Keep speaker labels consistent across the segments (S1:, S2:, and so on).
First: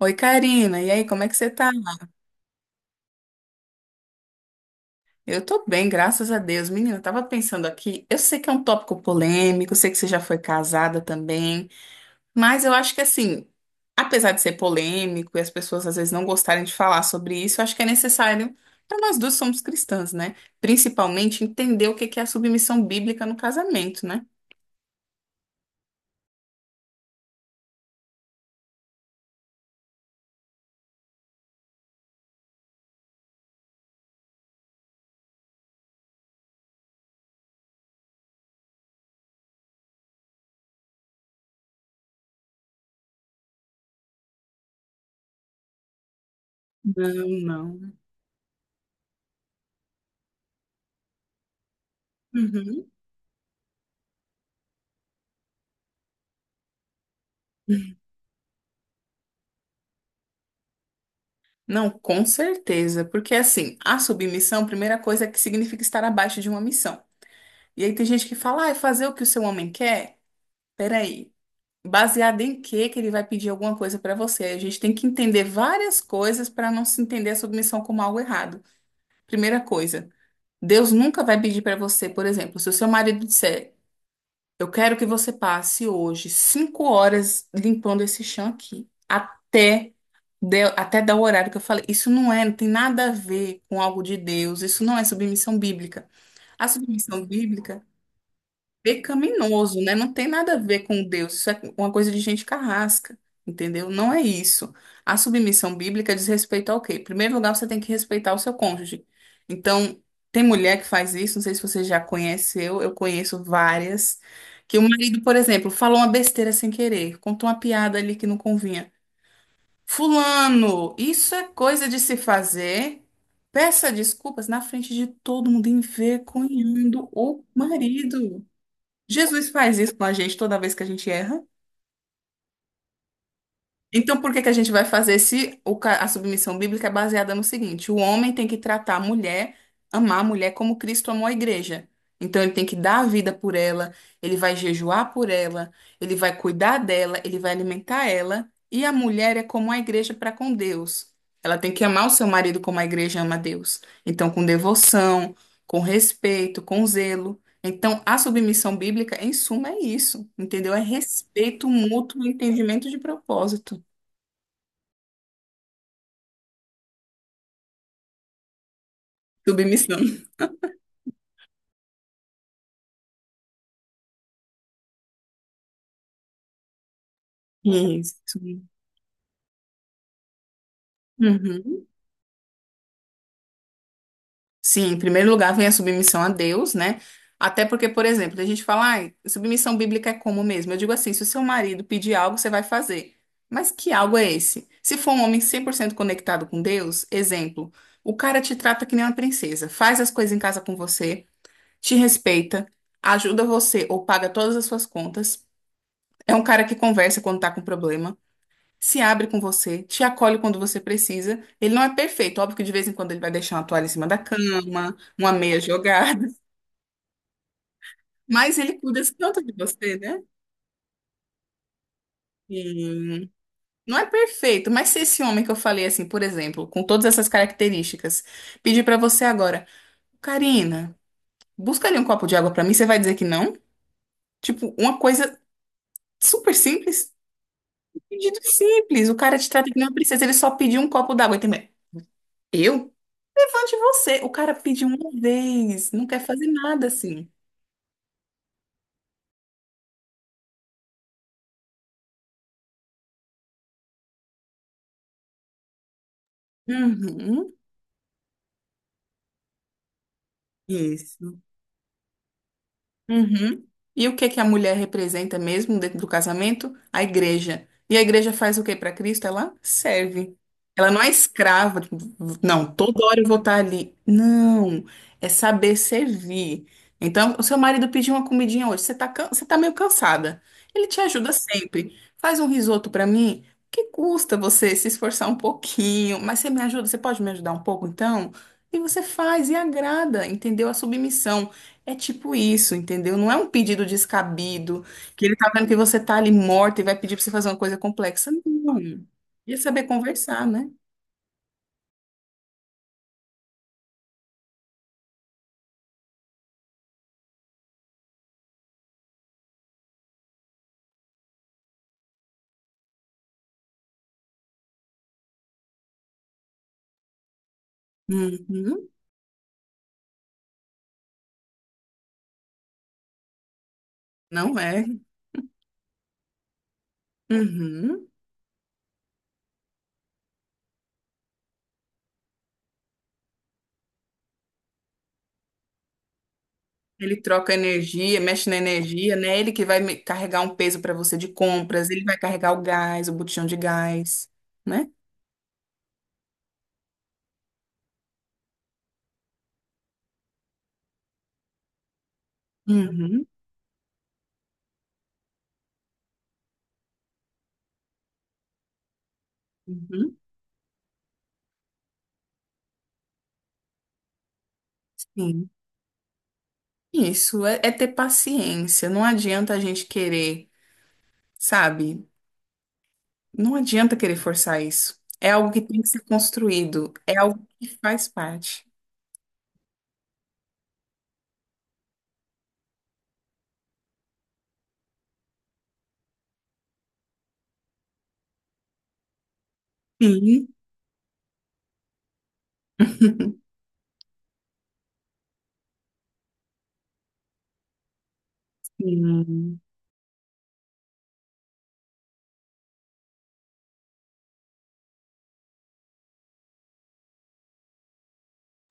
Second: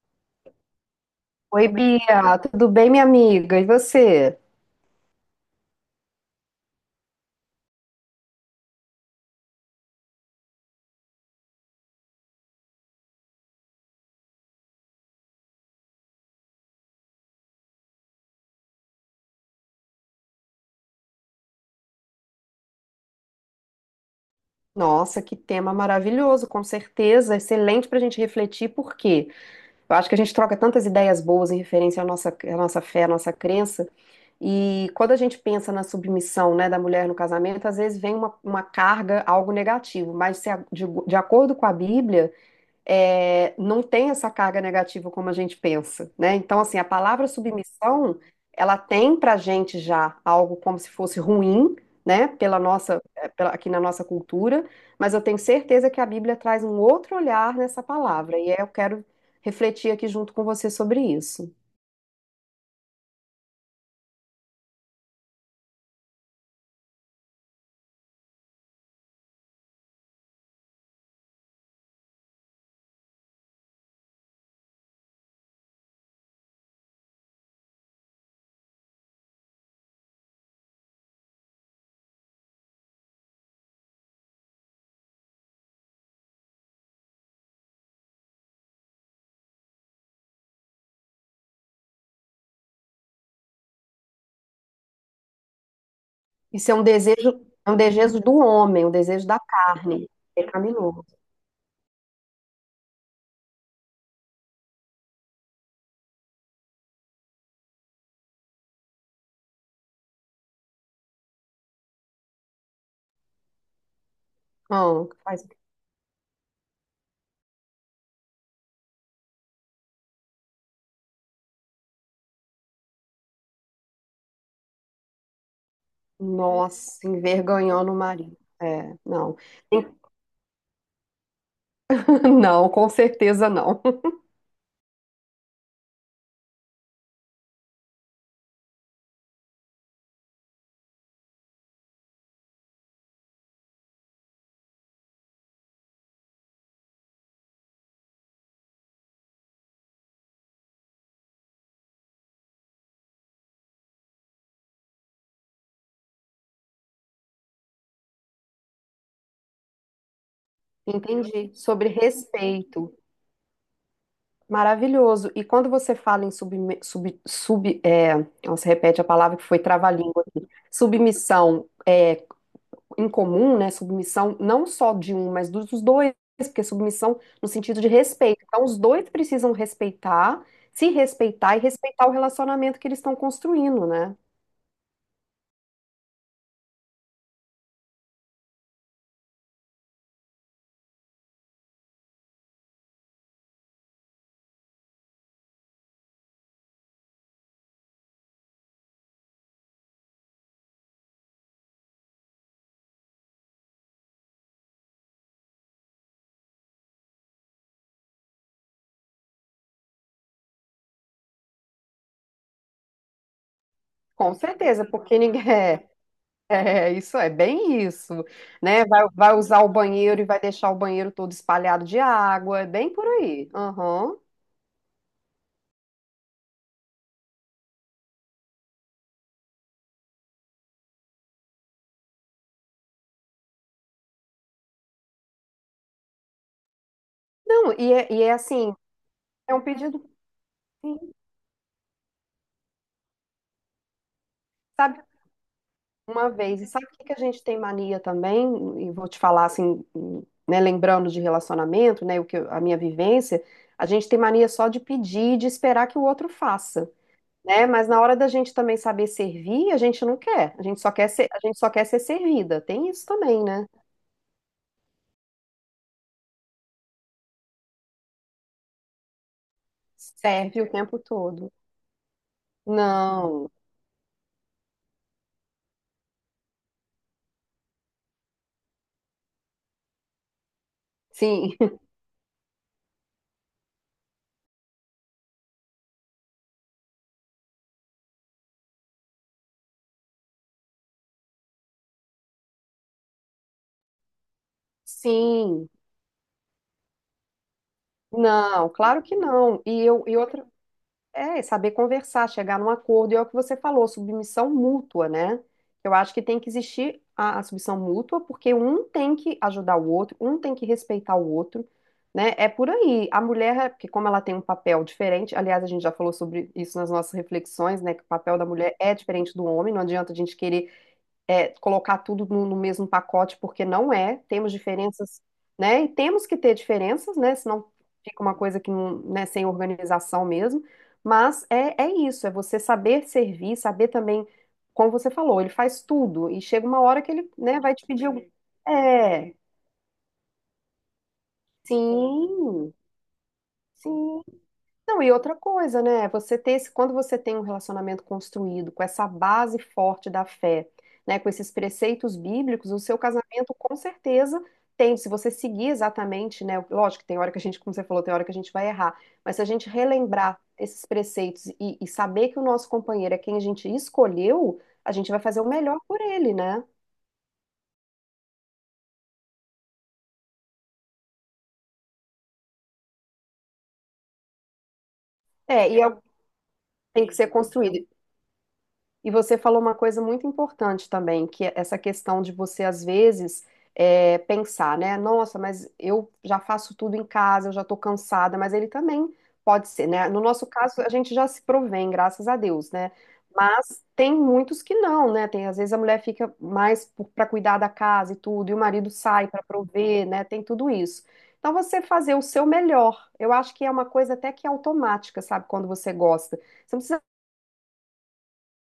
S1: Oi, Karina. E aí, como é que você
S2: Oi,
S1: tá?
S2: Bia, tudo bem, minha amiga? E você?
S1: Eu tô bem, graças a Deus. Menina, eu tava pensando aqui, eu sei que é um tópico polêmico, eu sei que você já foi casada também, mas eu acho que assim, apesar de ser polêmico e as pessoas às vezes não gostarem de falar sobre isso, eu acho que é necessário, para nós duas somos cristãs, né? Principalmente entender o que que é a submissão bíblica no casamento, né?
S2: Nossa, que tema maravilhoso, com certeza, excelente para a gente refletir, por quê? Eu acho que a gente troca tantas ideias boas em referência à nossa fé, à nossa crença, e quando a gente pensa na submissão, né, da mulher no casamento, às vezes vem uma carga, algo negativo, mas se a- de acordo com a Bíblia. Não tem essa carga negativa como a gente pensa, né? Então, assim, a palavra
S1: Não, não.
S2: submissão, ela tem pra gente já algo como se fosse ruim, né? Pela
S1: Uhum.
S2: nossa, é, pela- Aqui na nossa cultura, mas eu tenho certeza que a Bíblia traz um outro olhar nessa palavra, eu quero refletir aqui junto com você sobre isso.
S1: Não, com certeza, porque assim, a submissão, a primeira coisa é que significa estar abaixo de uma missão. E aí tem gente que fala, ah, é fazer o que o seu homem quer? Peraí, baseado em quê que ele vai pedir alguma coisa pra você? A gente tem que entender várias coisas para não se entender a submissão como algo errado. Primeira coisa, Deus nunca vai pedir pra você, por exemplo, se o seu marido disser, eu quero que você passe hoje cinco horas limpando esse chão aqui, até até dar o horário que eu falei. Isso não é, não tem nada a ver com algo de Deus. Isso não é submissão bíblica. A
S2: Isso
S1: submissão
S2: é um
S1: bíblica
S2: desejo do homem, um desejo da
S1: pecaminoso, né?
S2: carne,
S1: Não tem
S2: é
S1: nada a ver com
S2: pecaminoso.
S1: Deus, isso é uma coisa de gente carrasca, entendeu? Não é isso. A submissão bíblica diz respeito ao quê? Em primeiro lugar, você tem que respeitar o seu cônjuge. Então, tem mulher que faz isso, não sei se você já conheceu, eu conheço várias, que o
S2: Não,
S1: marido, por
S2: faz...
S1: exemplo, falou uma besteira sem querer, contou uma piada ali que não convinha. Fulano, isso é coisa de se fazer. Peça desculpas na frente de todo mundo,
S2: Nossa,
S1: envergonhando o
S2: envergonhando o marido.
S1: marido.
S2: É, não.
S1: Jesus faz isso com a gente toda vez que a gente erra.
S2: Não, com certeza não.
S1: Então, por que que a gente vai fazer se o ca- a submissão bíblica é baseada no seguinte: o homem tem que tratar a mulher, amar a mulher como Cristo amou a igreja. Então, ele tem que dar a vida por ela, ele vai jejuar por ela, ele vai cuidar dela, ele vai alimentar ela. E a mulher é como a igreja para com Deus. Ela tem que amar o seu marido como a igreja ama a Deus. Então, com devoção, com respeito, com zelo. Então, a submissão bíblica, em suma, é isso, entendeu? É
S2: Entendi.
S1: respeito
S2: Sobre
S1: mútuo e entendimento
S2: respeito.
S1: de propósito.
S2: Maravilhoso. E quando você fala em nossa, repete a palavra que foi
S1: Submissão.
S2: trava-língua aqui. Submissão é em comum, né? Submissão não só de um, mas dos dois, porque submissão no sentido de
S1: Isso.
S2: respeito. Então, os dois precisam respeitar, se respeitar e
S1: Uhum.
S2: respeitar o relacionamento que eles estão construindo, né?
S1: Sim, em primeiro lugar vem a submissão a Deus, né? Até porque, por exemplo, a gente fala, ai, submissão bíblica é como mesmo? Eu digo assim, se o seu marido pedir algo, você vai fazer. Mas que algo é esse? Se for um homem 100% conectado com Deus, exemplo, o cara te trata que nem uma princesa, faz as coisas em casa com você, te respeita, ajuda você ou paga todas as suas contas. É um cara que conversa quando tá com problema. Se abre com você, te acolhe quando você precisa. Ele não é perfeito, óbvio que de vez em quando ele vai deixar uma toalha em cima da
S2: Com certeza,
S1: cama,
S2: porque
S1: uma
S2: ninguém,
S1: meia jogada,
S2: é, isso é bem isso,
S1: mas ele
S2: né?
S1: cuida
S2: Vai
S1: tanto de
S2: usar o
S1: você, né?
S2: banheiro e vai deixar o banheiro todo espalhado de água, é bem por
S1: E
S2: aí.
S1: não é
S2: Aham.
S1: perfeito, mas se esse homem que eu falei assim, por exemplo, com todas essas características, pedir pra você agora, Karina, busca ali um copo de água pra mim, você vai dizer que não? Tipo, uma coisa super simples,
S2: Não,
S1: um
S2: e é
S1: pedido
S2: assim,
S1: simples. O cara te
S2: é um
S1: trata que nem uma
S2: pedido,
S1: princesa, ele só pediu um
S2: sim,
S1: copo d'água e também. Eu? Levante você. O cara pediu
S2: sabe,
S1: uma vez, não quer
S2: uma
S1: fazer
S2: vez. E sabe
S1: nada
S2: o que que a
S1: assim.
S2: gente tem mania também? E vou te falar assim, né, lembrando de relacionamento, né, a minha vivência, a gente tem mania só de pedir, e de esperar que o outro faça,
S1: Uhum.
S2: né? Mas na hora da gente também saber servir, a gente não quer. A gente só quer ser,
S1: Isso.
S2: a gente só quer ser servida. Tem isso também,
S1: Uhum.
S2: né?
S1: E o que que a mulher representa mesmo dentro do casamento? A igreja. E a igreja faz o que para Cristo? Ela serve.
S2: Serve o
S1: Ela
S2: tempo
S1: não é
S2: todo.
S1: escrava. Tipo, não, toda hora eu vou
S2: Não.
S1: estar ali. Não, é saber servir. Então, o seu marido pediu uma comidinha hoje, você tá meio cansada. Ele te ajuda
S2: Sim.
S1: sempre. Faz um risoto para mim. Que custa você se esforçar um pouquinho? Mas você me ajuda, você pode me ajudar um pouco então? E você faz e agrada, entendeu? A submissão. É tipo isso, entendeu? Não é um pedido descabido, que ele tá vendo
S2: Sim.
S1: que você tá ali morta e vai pedir pra você fazer uma coisa complexa.
S2: Não,
S1: Não.
S2: claro que
S1: Ia
S2: não. E
S1: saber
S2: eu e outra
S1: conversar, né?
S2: é saber conversar, chegar num acordo, e é o que você falou, submissão mútua, né? Eu acho que tem que existir a submissão mútua, porque um tem que ajudar o outro, um tem que respeitar o outro, né? É por aí. A mulher, porque como ela tem um papel diferente, aliás, a gente já falou sobre isso nas nossas reflexões, né? Que o papel da mulher
S1: Uhum.
S2: é diferente do homem, não adianta a gente querer colocar tudo no mesmo pacote, porque não é, temos
S1: Não é.
S2: diferenças, né? E temos que ter diferenças, né? Senão
S1: Uhum.
S2: fica uma coisa que não, né, sem organização mesmo. Mas é isso, é você saber servir, saber também, como você falou, ele faz tudo, e chega uma hora que
S1: Ele
S2: ele,
S1: troca
S2: né, vai te pedir
S1: energia,
S2: algum.
S1: mexe na energia,
S2: É,
S1: né? Ele que vai carregar um peso para você de compras, ele vai carregar o
S2: sim,
S1: gás, o botijão de
S2: sim,
S1: gás, né?
S2: não, e outra coisa, né? Você ter esse, quando você tem um relacionamento construído com essa base forte da fé, né, com esses preceitos bíblicos, o seu
S1: Uhum.
S2: casamento com certeza tem, se você seguir exatamente, né, lógico que tem hora que a gente, como você falou, tem hora que a gente vai errar, mas se a gente
S1: Uhum.
S2: relembrar esses preceitos e saber que o nosso companheiro é quem a gente escolheu, a gente vai fazer o
S1: Sim.
S2: melhor por ele, né?
S1: Isso é ter paciência. Não adianta a gente querer, sabe? Não adianta querer forçar isso. É algo que tem que
S2: O
S1: ser
S2: que
S1: construído,
S2: tem que
S1: é
S2: ser
S1: algo que
S2: construído.
S1: faz parte.
S2: E você falou uma coisa muito importante também, que é essa questão de você, às vezes, pensar, né? Nossa, mas eu já faço tudo em casa, eu já tô cansada, mas ele também pode ser, né? No nosso
S1: Sim.
S2: caso, a gente já se provém, graças a Deus, né? Mas tem muitos que não, né? Tem, às vezes a mulher fica mais para cuidar da casa e tudo, e o marido sai para
S1: Sim.
S2: prover, né? Tem tudo isso. Então, você fazer o seu melhor. Eu acho que é uma coisa até que automática, sabe? Quando você gosta. Você não precisa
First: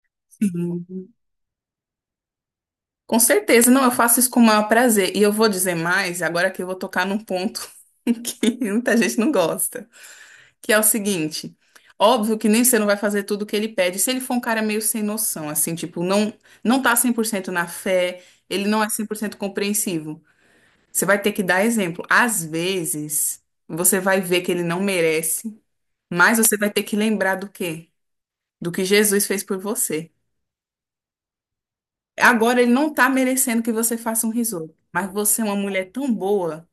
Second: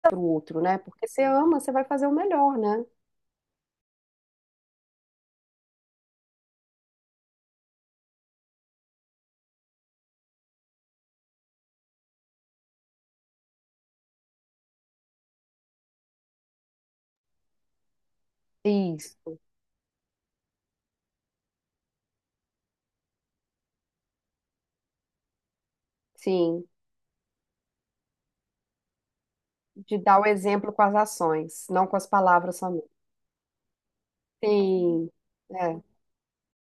S2: pro outro, né?
S1: Sim.
S2: Porque você ama, você vai fazer o melhor, né?
S1: Com certeza, não, eu faço isso com o maior prazer. E eu vou dizer mais, agora que eu vou tocar num ponto que muita gente não gosta, que é o seguinte: óbvio que nem você não vai fazer tudo o que ele pede. Se ele for um cara meio sem noção, assim, tipo, não, não tá 100% na fé, ele não é 100%
S2: Isso.
S1: compreensivo. Você vai ter que dar exemplo. Às vezes, você vai ver que ele não merece, mas você
S2: Sim,
S1: vai ter que lembrar do quê? Do que Jesus fez por
S2: de
S1: você.
S2: dar o exemplo com as ações, não com as palavras
S1: Agora ele não
S2: somente.
S1: está merecendo que você faça um risoto,
S2: Sim,
S1: mas você é uma
S2: é.
S1: mulher tão boa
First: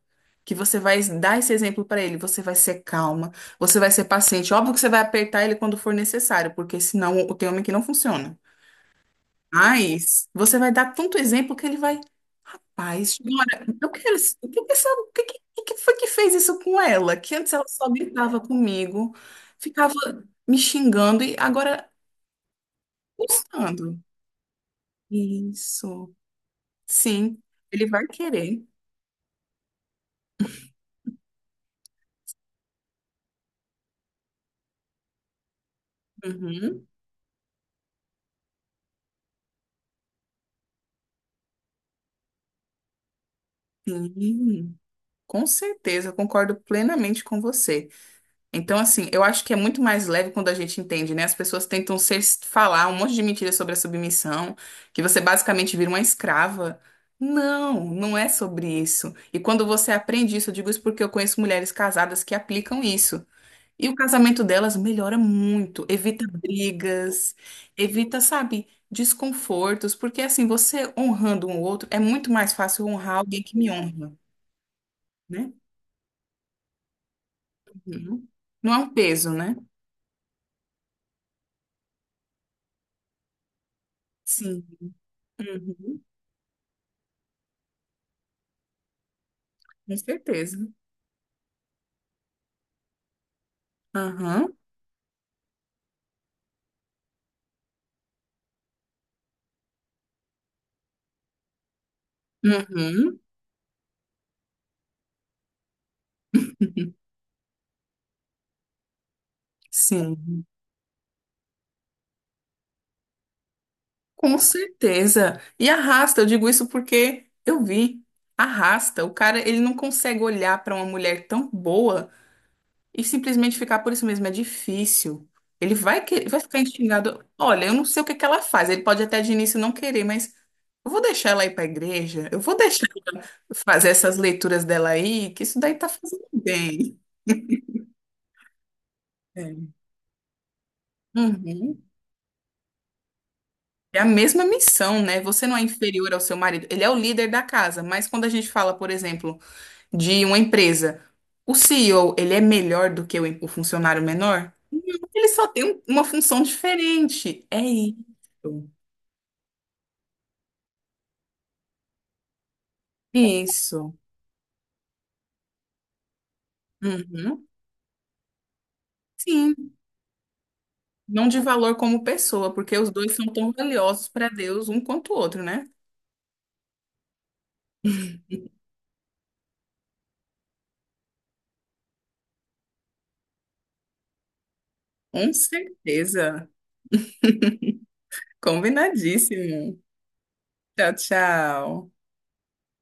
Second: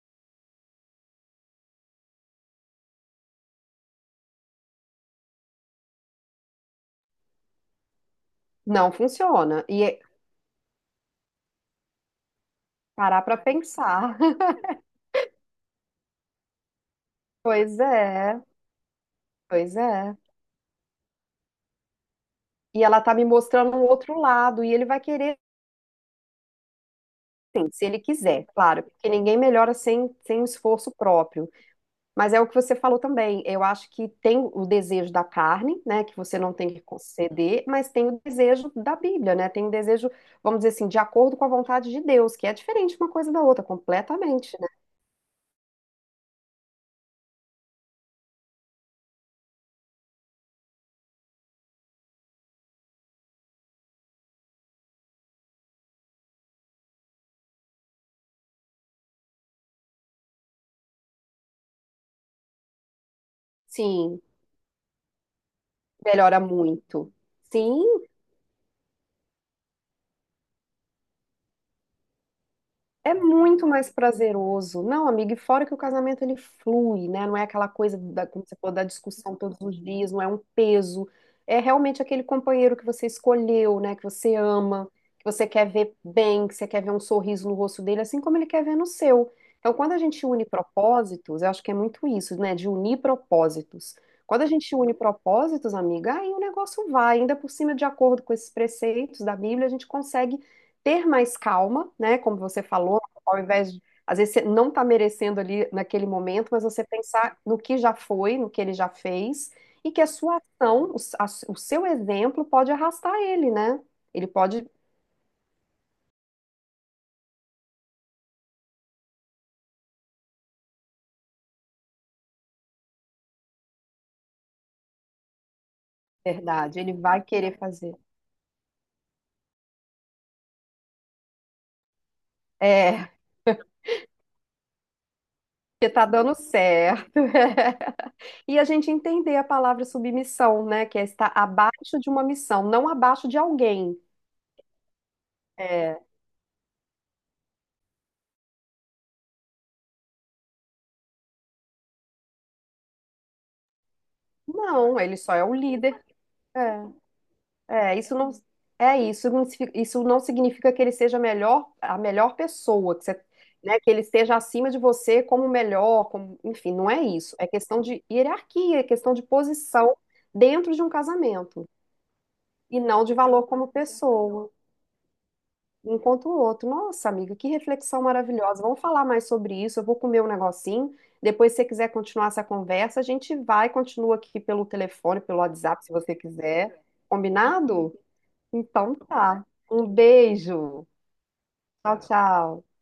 S1: que você vai dar esse exemplo para ele. Você vai ser calma, você vai ser paciente. Óbvio que você vai apertar ele quando for necessário, porque senão tem homem que não funciona.
S2: Não funciona. E é-
S1: Mas você vai dar tanto exemplo que ele vai Paz,
S2: parar pra
S1: Nora, eu quero.
S2: pensar.
S1: O que, que, essa- o que que- o que que foi que fez isso com ela? Que antes ela
S2: Pois
S1: só gritava
S2: é,
S1: comigo,
S2: pois
S1: ficava
S2: é.
S1: me xingando e agora
S2: E ela tá me mostrando um
S1: gostando.
S2: outro lado, e ele vai querer,
S1: Isso. Sim,
S2: sim, se
S1: ele
S2: ele
S1: vai
S2: quiser,
S1: querer.
S2: claro, porque ninguém melhora sem um esforço próprio. Mas é o que você falou também. Eu acho que tem o desejo da carne, né, que você não tem que
S1: Uhum.
S2: conceder, mas tem o desejo da Bíblia, né? Tem o desejo, vamos dizer assim, de acordo com a vontade de Deus, que é diferente uma coisa da outra, completamente, né?
S1: Sim, com certeza, eu concordo plenamente com você. Então, assim, eu acho que é muito mais leve quando a gente entende, né? As pessoas tentam ser, falar um monte de mentiras sobre a submissão, que você basicamente vira uma escrava. Não, não é sobre isso. E quando você aprende isso, eu digo isso porque eu conheço mulheres casadas que aplicam isso. E o
S2: Sim,
S1: casamento delas melhora muito, evita
S2: melhora muito.
S1: brigas,
S2: Sim,
S1: evita, sabe, desconfortos, porque assim, você honrando um outro, é muito mais fácil
S2: é
S1: honrar alguém que
S2: muito
S1: me
S2: mais
S1: honra,
S2: prazeroso. Não, amiga, e
S1: né?
S2: fora que o casamento ele flui, né? Não é aquela coisa
S1: Uhum.
S2: da, como você falou,
S1: Não é
S2: da
S1: um peso,
S2: discussão
S1: né?
S2: todos os dias, não é um peso. É realmente aquele companheiro que você escolheu, né? Que você
S1: Sim.
S2: ama, que você quer ver
S1: Uhum.
S2: bem, que você quer ver um sorriso no rosto dele, assim como ele quer ver no seu. Então, quando
S1: Com
S2: a gente une
S1: certeza.
S2: propósitos, eu acho que é muito isso, né? De unir propósitos. Quando a
S1: Aham.
S2: gente une propósitos, amiga, aí o negócio vai. Ainda por cima, de acordo com esses preceitos da Bíblia, a gente consegue ter mais calma, né? Como você falou,
S1: Uhum.
S2: ao invés de, às vezes você não está merecendo ali naquele momento, mas você pensar no que já foi, no que ele já fez, e que a sua
S1: Sim.
S2: ação, o seu exemplo pode arrastar ele, né? Ele
S1: Com
S2: pode,
S1: certeza. E arrasta, eu digo isso porque eu vi. Arrasta. O cara, ele não consegue olhar para uma mulher tão boa e simplesmente ficar por isso mesmo. É difícil. Ele vai, que... vai ficar
S2: verdade, ele vai
S1: instigado.
S2: querer
S1: Olha, eu não
S2: fazer.
S1: sei o que que ela faz. Ele pode até de início não querer, mas eu vou deixar ela ir para a igreja. Eu vou deixar
S2: É,
S1: fazer essas leituras dela aí, que isso daí tá
S2: porque tá
S1: fazendo
S2: dando
S1: bem.
S2: certo. E a gente entender a
S1: É.
S2: palavra submissão, né? Que é estar
S1: Uhum.
S2: abaixo de uma missão, não abaixo de alguém.
S1: É a mesma missão, né? Você não é
S2: É,
S1: inferior ao seu marido. Ele é o líder da casa, mas quando a gente fala, por exemplo, de uma empresa, o CEO, ele é melhor do que o funcionário menor?
S2: não, ele
S1: Ele
S2: só é
S1: só
S2: o
S1: tem um-
S2: líder.
S1: uma função diferente. É isso.
S2: É, não isso não significa que ele seja a melhor pessoa, que você, né, que
S1: Isso.
S2: ele esteja acima de você como melhor, como, enfim, não é isso. É
S1: Uhum.
S2: questão de hierarquia, é questão de
S1: Sim.
S2: posição dentro de um
S1: Não de
S2: casamento
S1: valor como pessoa, porque
S2: e
S1: os
S2: não de
S1: dois são
S2: valor
S1: tão
S2: como
S1: valiosos para
S2: pessoa.
S1: Deus um quanto o outro, né?
S2: Enquanto o outro. Nossa, amiga, que reflexão maravilhosa. Vamos falar mais sobre isso. Eu vou comer um negocinho. Depois, se você quiser continuar essa conversa, a gente vai, continua aqui pelo telefone,
S1: Com
S2: pelo WhatsApp, se você
S1: certeza.
S2: quiser. Combinado? Então tá.
S1: Combinadíssimo.
S2: Um beijo.
S1: Tchau,
S2: Tchau,
S1: tchau.
S2: tchau.